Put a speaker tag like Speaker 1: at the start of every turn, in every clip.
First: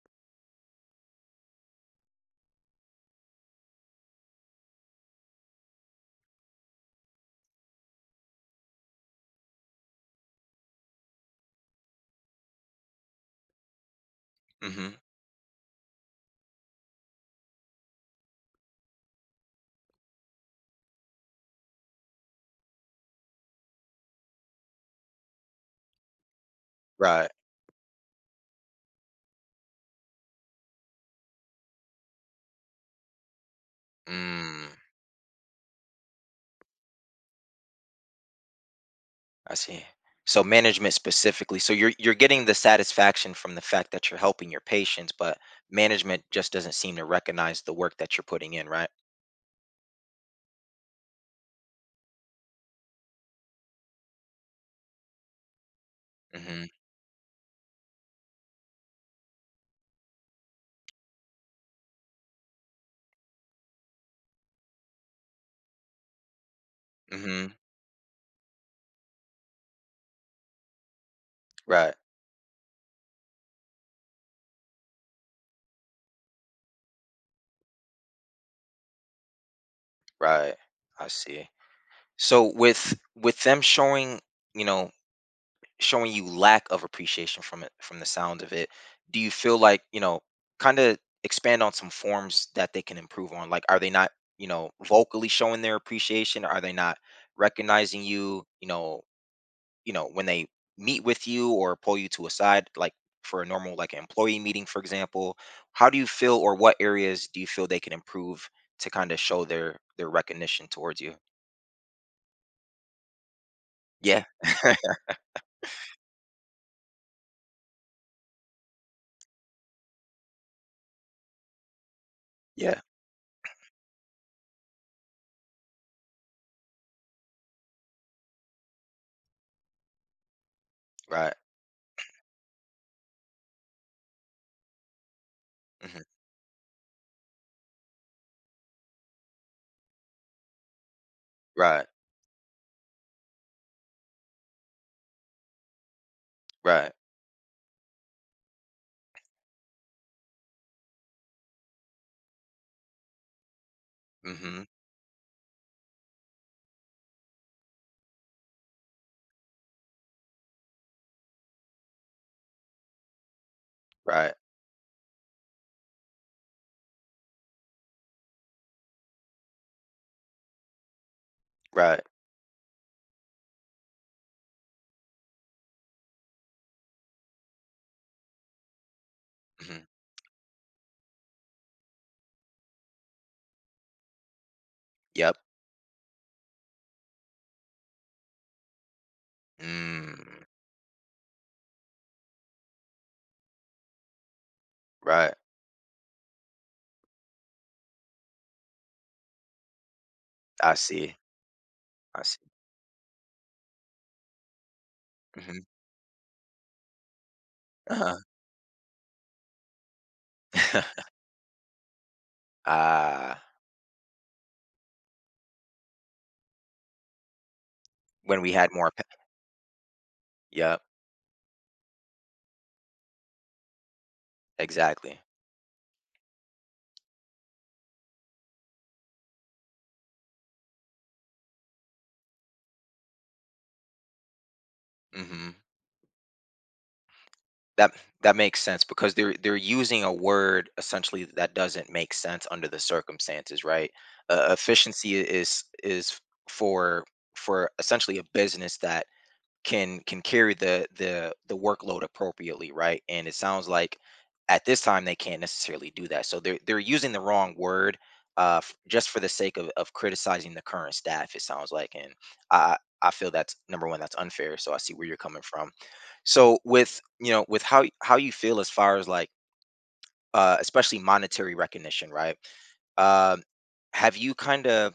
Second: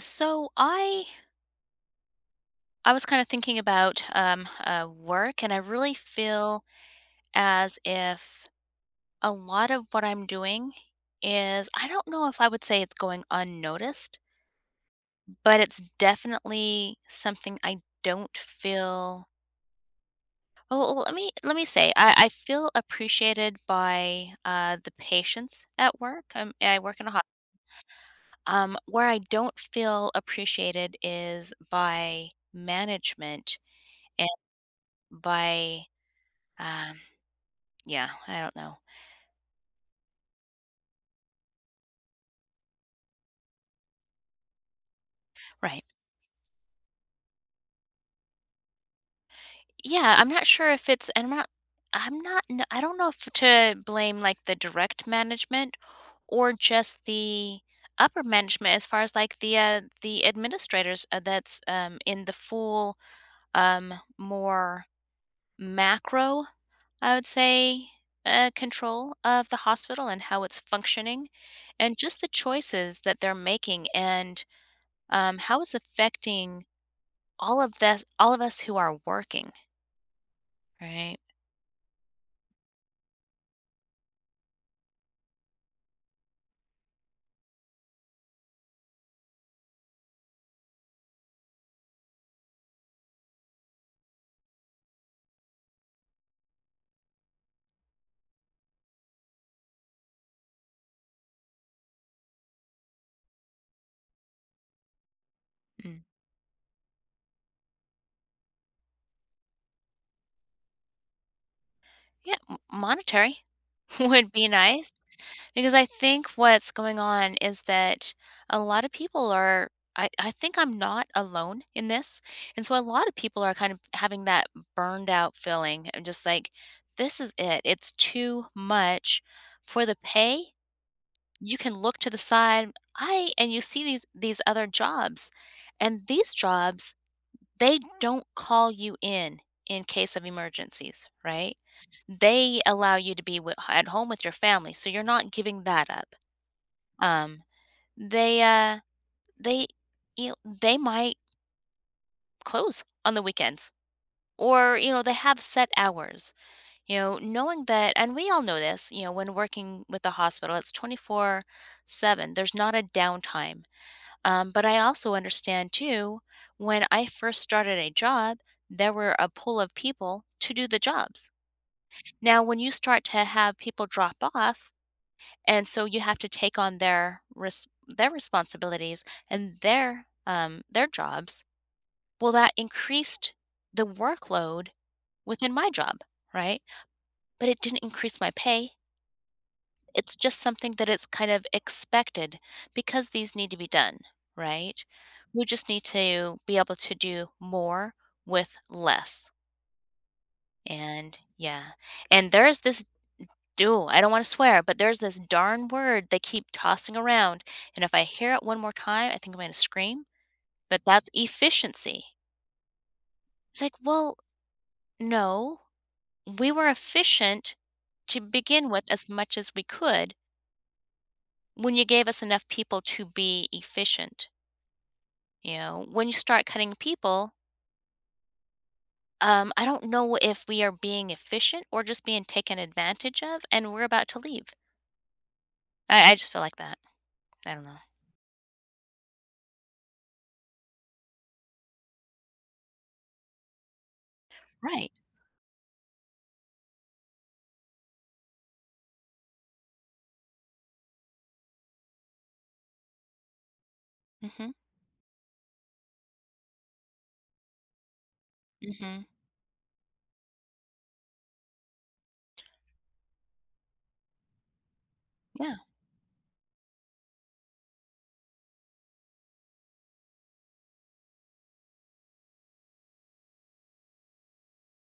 Speaker 1: So I was kind of thinking about work, and I really feel as if a lot of what I'm doing is I don't know if I would say it's going unnoticed,
Speaker 2: Mhm.
Speaker 1: but it's definitely something I don't feel. Well, let me say I feel appreciated by the patients at work. I work in a hospital.
Speaker 2: Right.
Speaker 1: Where I don't feel appreciated is by management, and
Speaker 2: Mm,
Speaker 1: by— Um, yeah, I don't know.
Speaker 2: I see. So management specifically. So you're getting the satisfaction from the fact that you're helping your patients, but
Speaker 1: Right.
Speaker 2: management just doesn't seem to recognize the work that you're putting in, right?
Speaker 1: Yeah, I'm not sure if it's, and I'm not, I'm not— kn I don't know if to blame, like, the direct management or
Speaker 2: Mhm.
Speaker 1: just the upper management as far as, like, the administrators, that's, in the full, more macro, I would
Speaker 2: Mhm.
Speaker 1: say, control of the hospital and how it's functioning,
Speaker 2: Right.
Speaker 1: and just the choices that they're making, and how it's affecting all of us who are working,
Speaker 2: Right. I
Speaker 1: right?
Speaker 2: see. So with them showing, you know, showing you lack of appreciation from it from the sound of it, do you feel like, you know, kind of expand on some forms that they can improve on, like are they not, vocally showing their appreciation, are they not recognizing you you know when they meet with you or pull you to a side, like for a normal like employee meeting for example, how do
Speaker 1: Mm.
Speaker 2: you feel or what areas do you feel they can improve to kind of show their recognition towards you?
Speaker 1: Yeah, m monetary
Speaker 2: Yeah.
Speaker 1: would be nice, because I think what's going on is that a lot of people are— I think I'm not alone in this, and so
Speaker 2: Yeah,
Speaker 1: a lot of people are kind of having that burned out feeling and just like, "This is it. It's too much for the pay."
Speaker 2: right.
Speaker 1: You can look to the side, I and you see these other jobs,
Speaker 2: Hmm.
Speaker 1: and these jobs, they don't call you in case of emergencies, right?
Speaker 2: Right.
Speaker 1: They allow you to be wi at home with your family, so you're not giving that up.
Speaker 2: Right.
Speaker 1: Um, they, uh, they, they might close on the weekends,
Speaker 2: Hmm.
Speaker 1: or, they have set hours, knowing that, and we all know this, when working with the hospital, it's 24/7. There's not a downtime.
Speaker 2: Right.
Speaker 1: But I also understand too, when I first started a job, there were a pool of people to do the jobs.
Speaker 2: Right.
Speaker 1: Now, when you start to have people drop off, and so you have to take on their their responsibilities and
Speaker 2: Mhm.
Speaker 1: their jobs. Well, that increased the workload
Speaker 2: Yep.
Speaker 1: within my job, right? But it didn't increase my pay.
Speaker 2: Mm,
Speaker 1: It's just something that it's kind of expected because these need to be done, right?
Speaker 2: right.
Speaker 1: We just need to be able to do more with less.
Speaker 2: I see.
Speaker 1: And yeah.
Speaker 2: I
Speaker 1: And
Speaker 2: see.
Speaker 1: there's this do I don't want to swear, but there's this
Speaker 2: Mhm.
Speaker 1: darn word they keep tossing around. And if I
Speaker 2: Uh-huh.
Speaker 1: hear it one more time, I think I'm going to scream. But that's efficiency.
Speaker 2: Ah,
Speaker 1: It's like, well, no, we were efficient to
Speaker 2: when we
Speaker 1: begin
Speaker 2: had
Speaker 1: with,
Speaker 2: more pa—
Speaker 1: as much as we could
Speaker 2: Yep,
Speaker 1: when you gave us enough people to be efficient.
Speaker 2: exactly.
Speaker 1: You know, when you start cutting people, I don't know if we are being efficient or just being taken advantage of, and we're about to leave.
Speaker 2: Mhm.
Speaker 1: I just feel like that. I don't know.
Speaker 2: That that makes sense because they're using a word essentially that doesn't make sense under the circumstances, right?
Speaker 1: Right.
Speaker 2: Efficiency is for for essentially a business that can carry the workload appropriately, right? And it sounds like
Speaker 1: Mm. Mhm.
Speaker 2: at this time they can't necessarily do that. So they're using the wrong word,
Speaker 1: Mm.
Speaker 2: f-
Speaker 1: Mhm.
Speaker 2: just for the sake of criticizing the current staff, it sounds like. And I feel that's number one, that's unfair. So I see where you're coming
Speaker 1: Yeah.
Speaker 2: from. So with, with how you feel as far as like, especially monetary recognition, right? Um, have you kind of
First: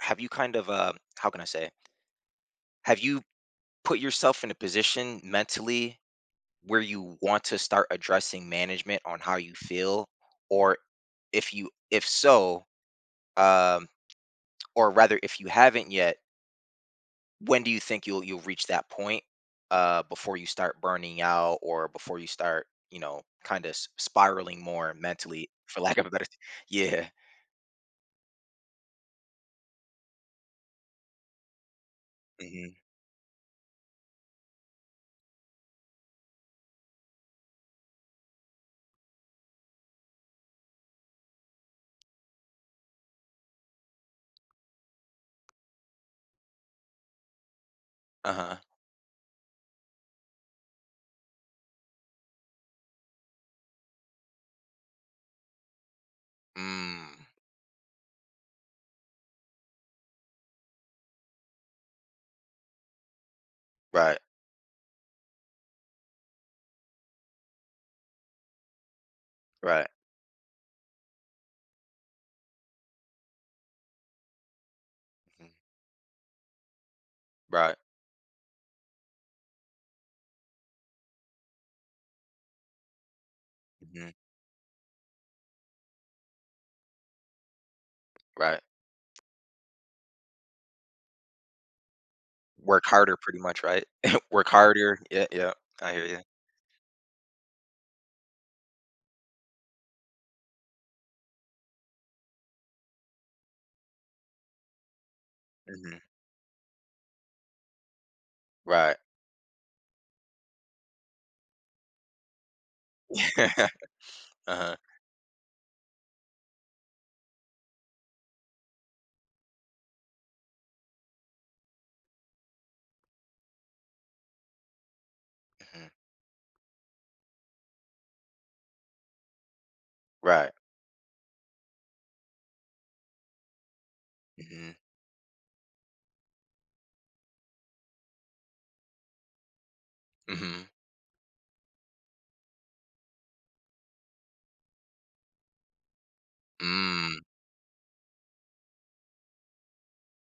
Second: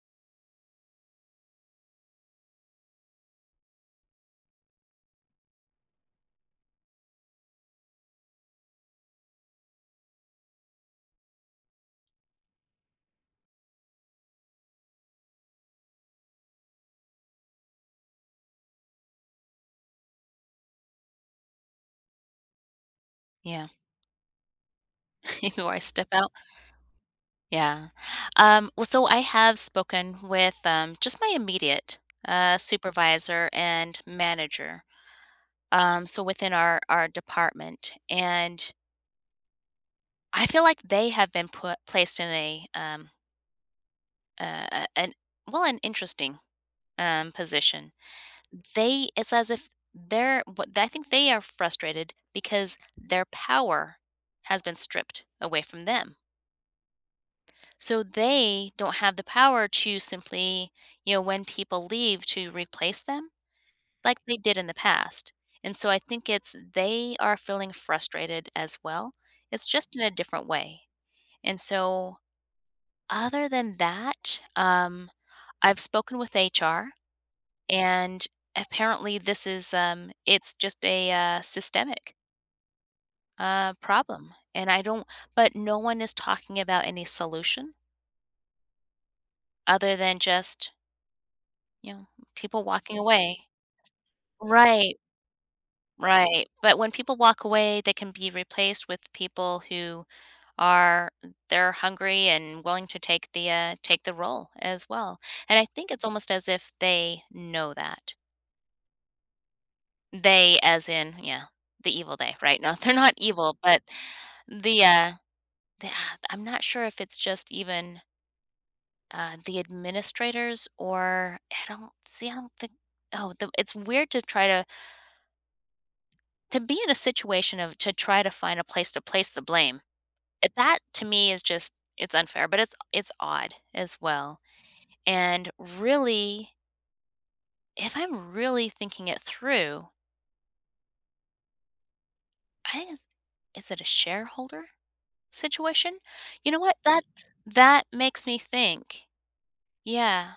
Speaker 2: have you kind of how can I say have you put yourself in a position mentally where you want to start addressing management on how you feel? Or, if you, if so, um or rather if you haven't yet, when do you think you'll reach that point, before you start burning out or before you start, kind
Speaker 1: Yeah.
Speaker 2: of spiraling more mentally
Speaker 1: Before I
Speaker 2: for lack of
Speaker 1: step
Speaker 2: a better—
Speaker 1: out.
Speaker 2: Yeah.
Speaker 1: Yeah. Well, so I have spoken with, just my immediate,
Speaker 2: Hmm.
Speaker 1: supervisor and manager. So within our department, and I feel like they have been put placed in a- an well, an interesting position.
Speaker 2: Uh-huh.
Speaker 1: They, it's as if they're, what I think, they are frustrated because their power has been stripped away from them.
Speaker 2: Mm,
Speaker 1: So they don't have the power to simply, when people leave, to replace them
Speaker 2: right.
Speaker 1: like they did in the past. And so I think it's they are feeling frustrated as well. It's
Speaker 2: Right.
Speaker 1: just in a different way. And so, other than that,
Speaker 2: Mhm,
Speaker 1: I've spoken with HR.
Speaker 2: right.
Speaker 1: And apparently, this is it's just a, systemic,
Speaker 2: Hmm.
Speaker 1: problem. And I don't, but no one is talking about any solution
Speaker 2: Right.
Speaker 1: other than just, you know people
Speaker 2: Work
Speaker 1: walking
Speaker 2: harder pretty
Speaker 1: away.
Speaker 2: much, right? Work
Speaker 1: Right,
Speaker 2: harder. Yeah, yeah, I hear you.
Speaker 1: right. But when people walk away, they can be replaced with people who are they're hungry and willing to take the role as well. And I think
Speaker 2: Hmm.
Speaker 1: it's almost as if they know that.
Speaker 2: Right.
Speaker 1: They, as in, yeah, the evil they, right? No, they're not evil, but
Speaker 2: Uh-huh.
Speaker 1: the, uh, I'm not sure if it's just even, the administrators. Or I don't see, I don't think— oh, the it's weird to try to
Speaker 2: Mhm.
Speaker 1: be in a situation of, to try to find a place to place the blame. Eh,
Speaker 2: Right.
Speaker 1: that to me is just, it's unfair, but it's odd as well,
Speaker 2: Mhm.
Speaker 1: and really, if I'm really thinking it through,
Speaker 2: Mhm.
Speaker 1: I think it's is it a shareholder situation? You know what? That
Speaker 2: Mm.
Speaker 1: That makes me think. Yeah,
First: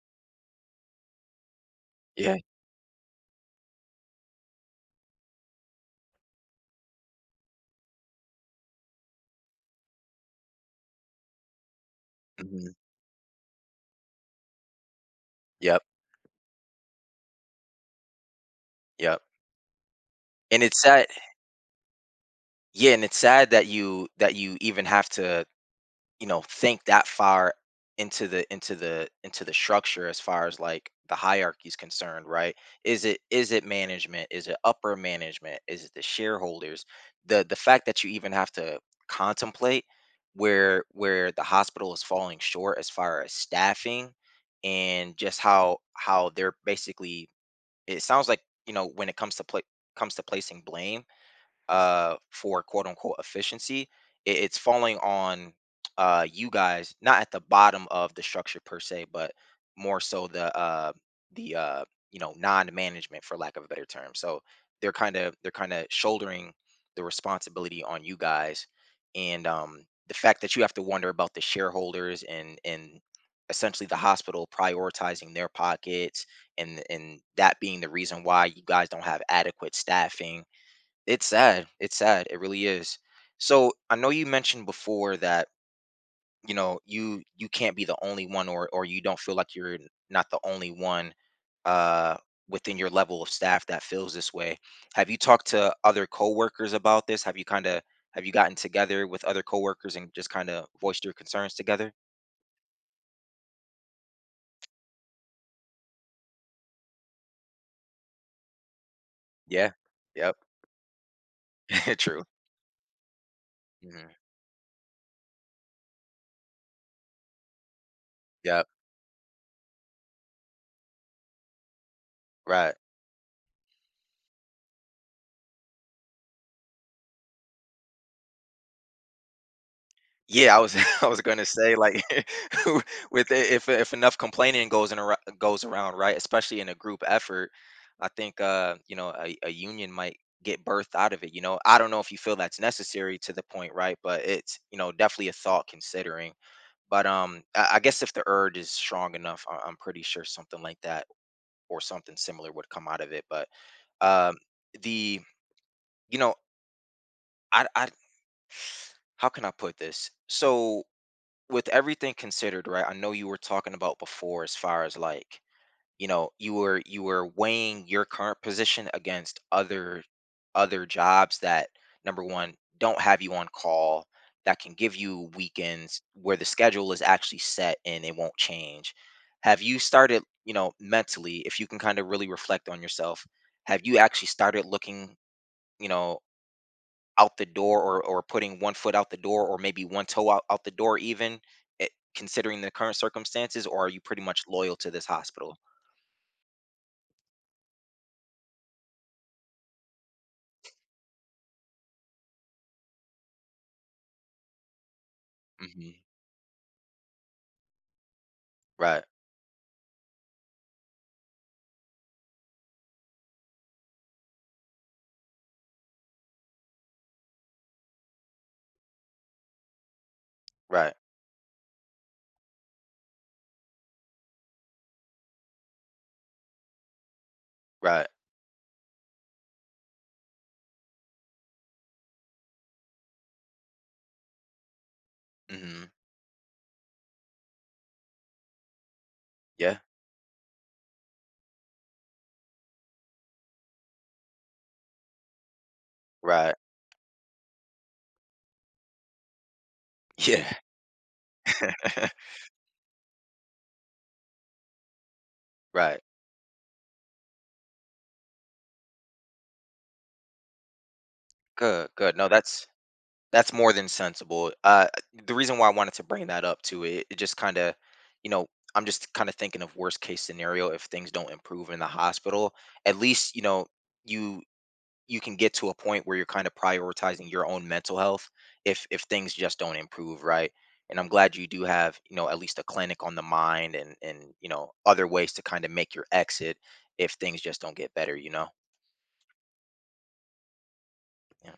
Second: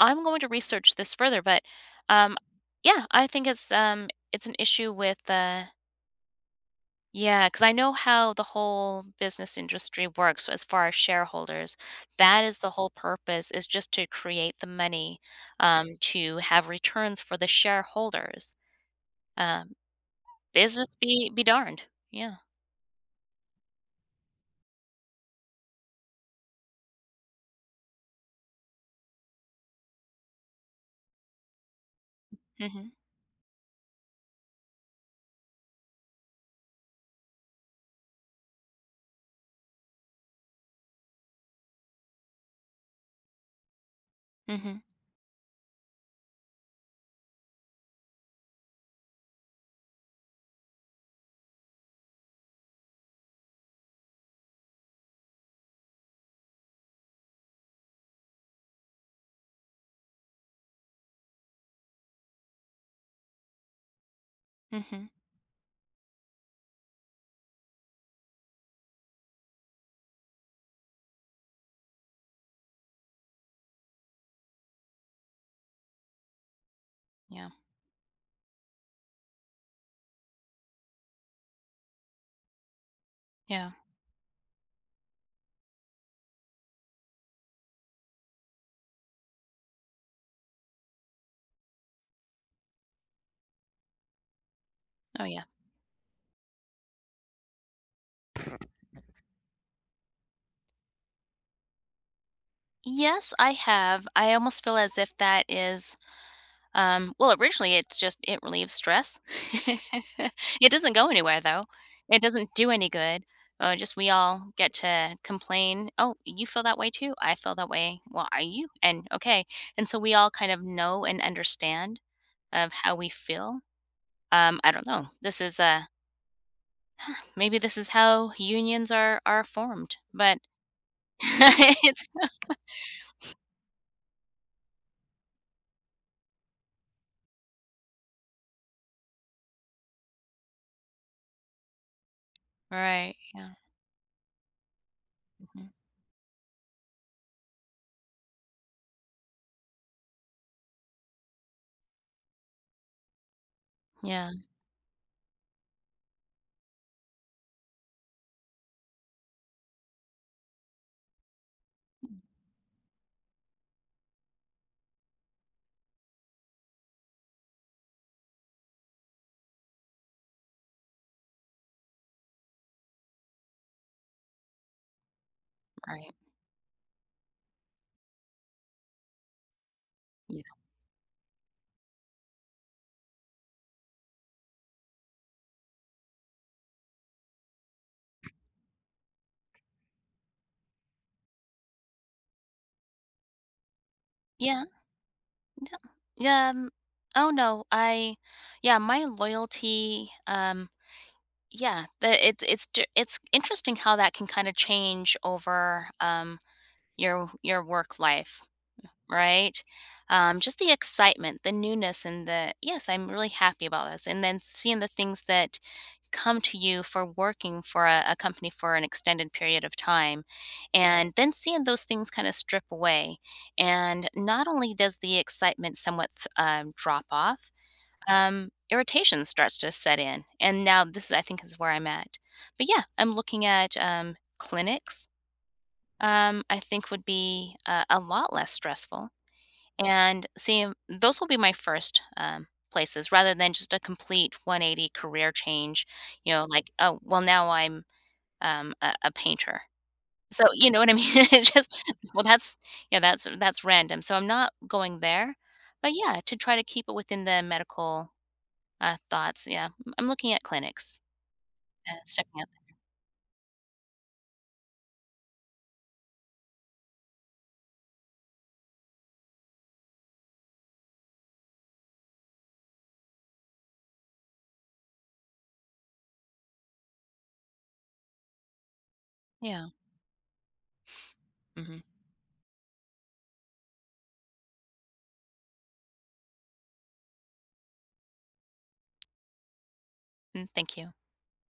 Speaker 1: I'm going to research this further, but
Speaker 2: Yeah.
Speaker 1: um, yeah, I think it's an issue with, yeah, because I know how the whole business industry works as far as shareholders. That is, the
Speaker 2: Mhm.
Speaker 1: whole purpose is just to create the money,
Speaker 2: Yep.
Speaker 1: to have returns for the shareholders.
Speaker 2: Yep.
Speaker 1: Um,
Speaker 2: And it's
Speaker 1: business
Speaker 2: sad.
Speaker 1: be darned. Yeah.
Speaker 2: Yeah, and it's sad that you even have to, think that far into the into the into the structure as far as like the hierarchy is concerned, right?
Speaker 1: Mm-hmm.
Speaker 2: Is it, is it management, is it upper management, is it the shareholders? The fact that you even have to contemplate where the hospital is falling short as far as staffing,
Speaker 1: Mm-hmm.
Speaker 2: and just how they're basically, it sounds like, when it comes to play, comes to placing blame, for quote unquote efficiency, it's falling on, you guys, not at the bottom of the structure per se, but more so the, the uh, non-management for lack of a better term. So they're
Speaker 1: Mm-hmm.
Speaker 2: kind of they're kind of shouldering the responsibility on you guys, and the fact that you have to wonder about the shareholders, and essentially the hospital prioritizing their pockets, and
Speaker 1: Yeah.
Speaker 2: that being the reason why you guys don't have adequate staffing. It's sad. It's sad. It really is.
Speaker 1: Yeah.
Speaker 2: So I know you mentioned before that, you you can't be the only one, or you don't feel like you're not the only one, uh, within your level of staff that feels this way. Have you
Speaker 1: Oh, yeah.
Speaker 2: talked to other coworkers about this? Have you kind of, have you gotten together with other coworkers and just kind of voiced your concerns together?
Speaker 1: Yes, I have. I almost feel as if that is, well, originally it's just it relieves stress.
Speaker 2: Yeah. Yep.
Speaker 1: It doesn't go anywhere though. It
Speaker 2: True.
Speaker 1: doesn't do any good. Just
Speaker 2: Mhm.
Speaker 1: we all get to complain. Oh, you feel that way too. I feel that way. Well, are
Speaker 2: Yep.
Speaker 1: you? And okay. And so we all kind of know and understand of
Speaker 2: Right.
Speaker 1: how we feel. I don't know. This is, uh, maybe this is how unions are formed, but
Speaker 2: Yeah, I was I was gonna say like
Speaker 1: it's
Speaker 2: with it, if enough complaining goes in ar- goes around, right? Especially in a group effort, I think, you know, a union might get birthed out of it. You know, I don't know if you feel that's
Speaker 1: right.
Speaker 2: necessary to the
Speaker 1: Yeah.
Speaker 2: point, right? But it's, you know, definitely a thought
Speaker 1: Mhm.
Speaker 2: considering. But I guess if the urge is strong enough, I'm pretty sure something like that or something similar would come out of it. But
Speaker 1: Yeah.
Speaker 2: um the, you know, I how can I put this? So with everything considered, right? I know you were talking about before as far as like, you know, you were weighing your current position against other other jobs that, number one, don't have you on call, that can give you weekends
Speaker 1: Right.
Speaker 2: where the schedule is actually set and it won't change. Have you started, you know, mentally, if you can kind of really reflect on yourself, have you actually started looking, you know, out the door, or putting one foot out the door or maybe one toe out, out the door even, eh, considering the current circumstances, or are you pretty much
Speaker 1: Yeah,
Speaker 2: loyal to this hospital?
Speaker 1: yeah, yeah, oh, no, I yeah, my loyalty, yeah, the it's d it's interesting how that can kinda change over,
Speaker 2: Hmm.
Speaker 1: your work life,
Speaker 2: Right.
Speaker 1: right? Just the excitement, the newness, and the, "Yes, I'm really happy about this," and then seeing the things that come to you for working for a company for an extended period of time,
Speaker 2: Right.
Speaker 1: and then seeing those things kind of strip away, and not only does the excitement somewhat drop off,
Speaker 2: Right.
Speaker 1: irritation starts to set in, and now this is, I think, is where I'm at. But yeah, I'm looking at, clinics,
Speaker 2: Hmm.
Speaker 1: I think, would be, a lot less stressful.
Speaker 2: Yeah.
Speaker 1: And see, those will be my first, places, rather than just a complete 180 career change,
Speaker 2: Right.
Speaker 1: like, oh, well, now I'm, a painter. So,
Speaker 2: Yeah.
Speaker 1: you know what I mean? Well, that's, yeah, that's random. So I'm not going there. But
Speaker 2: Right.
Speaker 1: yeah, to try to keep it within the medical, thoughts. Yeah. I'm looking at clinics,
Speaker 2: Good, good, no,
Speaker 1: stepping out.
Speaker 2: that's, that's more than sensible. The reason why I wanted to bring that up too, it just kind of, you know, I'm just kind of thinking of worst case scenario, if things don't improve in the hospital, at least, you know, you you can get to a point where you're kind of prioritizing your own mental health if things just
Speaker 1: Yeah.
Speaker 2: don't improve, right? And I'm glad you do
Speaker 1: Hmm.
Speaker 2: have, you know, at least a clinic on the mind, and, you know, other ways to kind of make your exit if things just don't get better, you know.
Speaker 1: Thank you.
Speaker 2: Yeah.